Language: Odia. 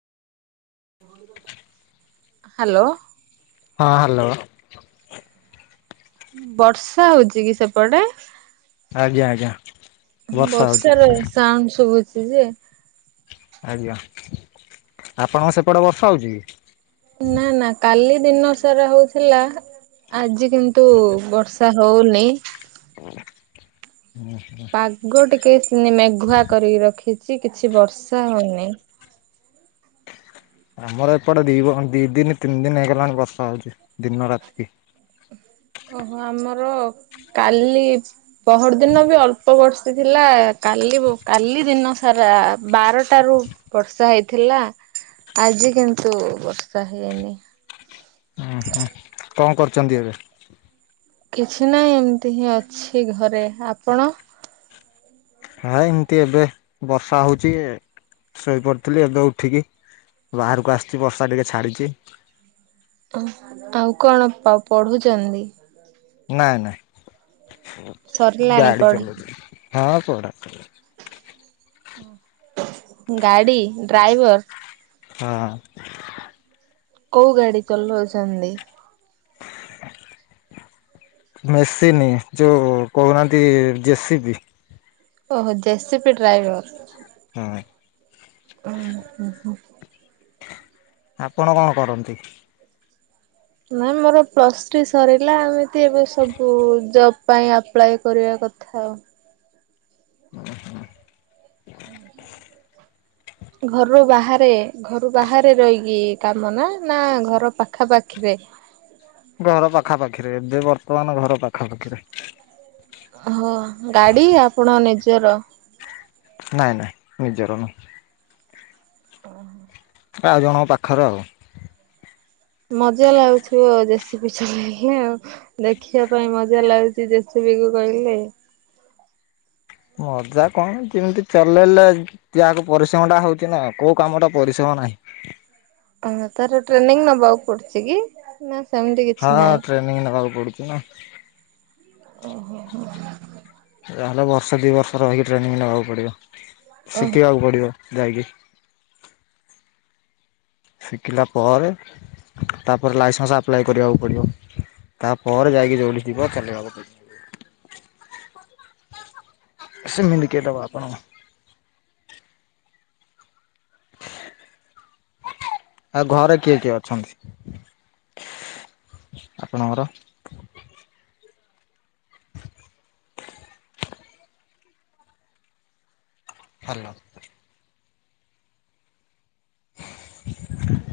ହ୍ୟାଲୋ ହଁ ହ୍ୟାଲୋ ବର୍ଷା ହଉଚି କି ସେପଟେ ଆଜ୍ଞା ଆଜ୍ଞା ବର୍ଷା ର ସାଉଣ୍ଡ ଶୁଭୁଛି ଯେ ଆଜ୍ଞା ଆପଣଙ୍କ ସେପଟେ ବର୍ଷା ହେଉଛି କି ନା ନା କାଲି ଦିନ ସାରା ହଉଥିଲା। ଆଜି କିନ୍ତୁ ବର୍ଷା ହଉନି ହୁଁ ହ ଆଗ ଟିକେ ମେଘୁଆ କରିକି ରଖିଛି କିଛି ବର୍ଷା ହଉନିଁ। ଆମର ଏପଟେ ଦି ଦି ଦିନ ତିନି ଦିନ ହେଇଗଲାଣି ବର୍ଷା ହଉଛି ଦିନ ରାତିକି ଓହୋ ଆମର କାଲି ପହର ଦିନ ବି ଅଳ୍ପ ବର୍ସି ଥିଲା କାଲି କାଲି ଦିନ ସାରା ବାରଟାରୁ ବର୍ଷା ହେଇଥିଲା ଆଜି କିନ୍ତୁ ବର୍ଷା ହେଇନି। ଉୁଁ ହୁଁ କଣ କରୁଛନ୍ତି ଏବେ? କିଛି ନାହିଁ ଏମିତି ହିଁ ଅଛି ଘରେ ଆପଣ? ହଁ ଏମିତି ଏବେ ବର୍ଷା ହଉଛି। ଶୋଇପଡ଼ିଥିଲି ଏବେ ଉଠିକି ବାହାରକୁ ଆସିଛି ବର୍ଷା ଟିକେ ଛାଡ଼ିଛି ଓ ଆଉ କଣ ପଢୁଛନ୍ତି। ନାଇଁ ନାଇଁ ସରିଲାଣି ଗାଡି ପଢା ଚଉ ହଁ ପଢ। ଗାଡି ଡ୍ରାଇଭର। ହଁ। କୋଉ ଗାଡି ଚଲାଉଛନ୍ତି। [unintelligible] ମେସିନି ଯୋଉ କହୁନାହାନ୍ତି ଜେସି ବିି ଓହୋ ଜେସିପି ଡ୍ରାଇଭର। ହଁ ଓଁ ହୁଁ ହୁଁ ଆପଣ କଣ କରନ୍ତି? ନାାଇ ମୋର ପ୍ଲସ୍ ଥ୍ରୀ ସରିଲା ଏମିତି ଏବେ ସବୁ ଜବ ପାଇଁ ଆପ୍ଲାଏ କରିବା କଥା। ଖାଉ। ହୁଁ ହୁଁ ଘରୁରୁ ବାହାରେ ଘରୁ ବାହାରେ ରହିକି କାମ ନା ନା ଘର ପାଖା ପାାଖିରେ ଘର ପାଖା ପାାଖିରେ ଏବେ ବର୍ତ୍ତମାନ ଘର ପାଖା ପାଖିରେ ହଁ ଗାଡି ଆପଣ ନିଜର ନାଇଁ ନାଇଁ ନିଜର ନୁହଁ। ପାଳ ହେଲା। ଆଉ ଜଣଙ୍କ ପାଖରେ ଆଉ ମଜା ଲାଗୁଥିବ ଆଉ ଦେସୀ ପିଛ ଆଉ ଦେଖିବା ପାଇଁ ମଜା ଲାଗୁଛି ଜେସେବିକୁ କହିଲେ। ମଜା କଣ ଯେମିତି ଚଲେଇଲେ ପରିଶ୍ରମ ଟା ହଉଛି ନା କୋଉ କାମ ଟା ପରିଶ୍ରମ ନାହିଁ। [unintelligible] ତାର ଟ୍ରେନିଂ ନବାକୁ ପଡୁଚି କି ନା ସେମିତି ହଁ କିଛି ନାହିଁ? ଟ୍ରେନିଂ ନେବାକୁ ପଡୁଛି ନା ଯାହେଲେ ବର୍ଷେ ଦୁଇ ବର୍ଷ ରହିକି ଟ୍ରେନିଂ ନେବାକୁ ପଡିବ ଓ ଶିକିବାକୁ ପଡିବ ଯାଇକି। ଶିକିଲା ପରେ ତାପରେ ଲାଇସେନ୍ସ ଆପ୍ଲାଏ କରିବାକୁ ପଡ଼ିବ ତାପରେ ଯାଇକି ଯଉଠି ଯିବ ଚଲେଇବାକୁ ପଡିବ। ସେମିତି କିଏ ଦବ ଆପଣଙ୍କୁ। ଆଉ ଘରେ କିଏ କିଏ ଅଛନ୍ତି ଆପଣଙ୍କର? ହାଲୋ।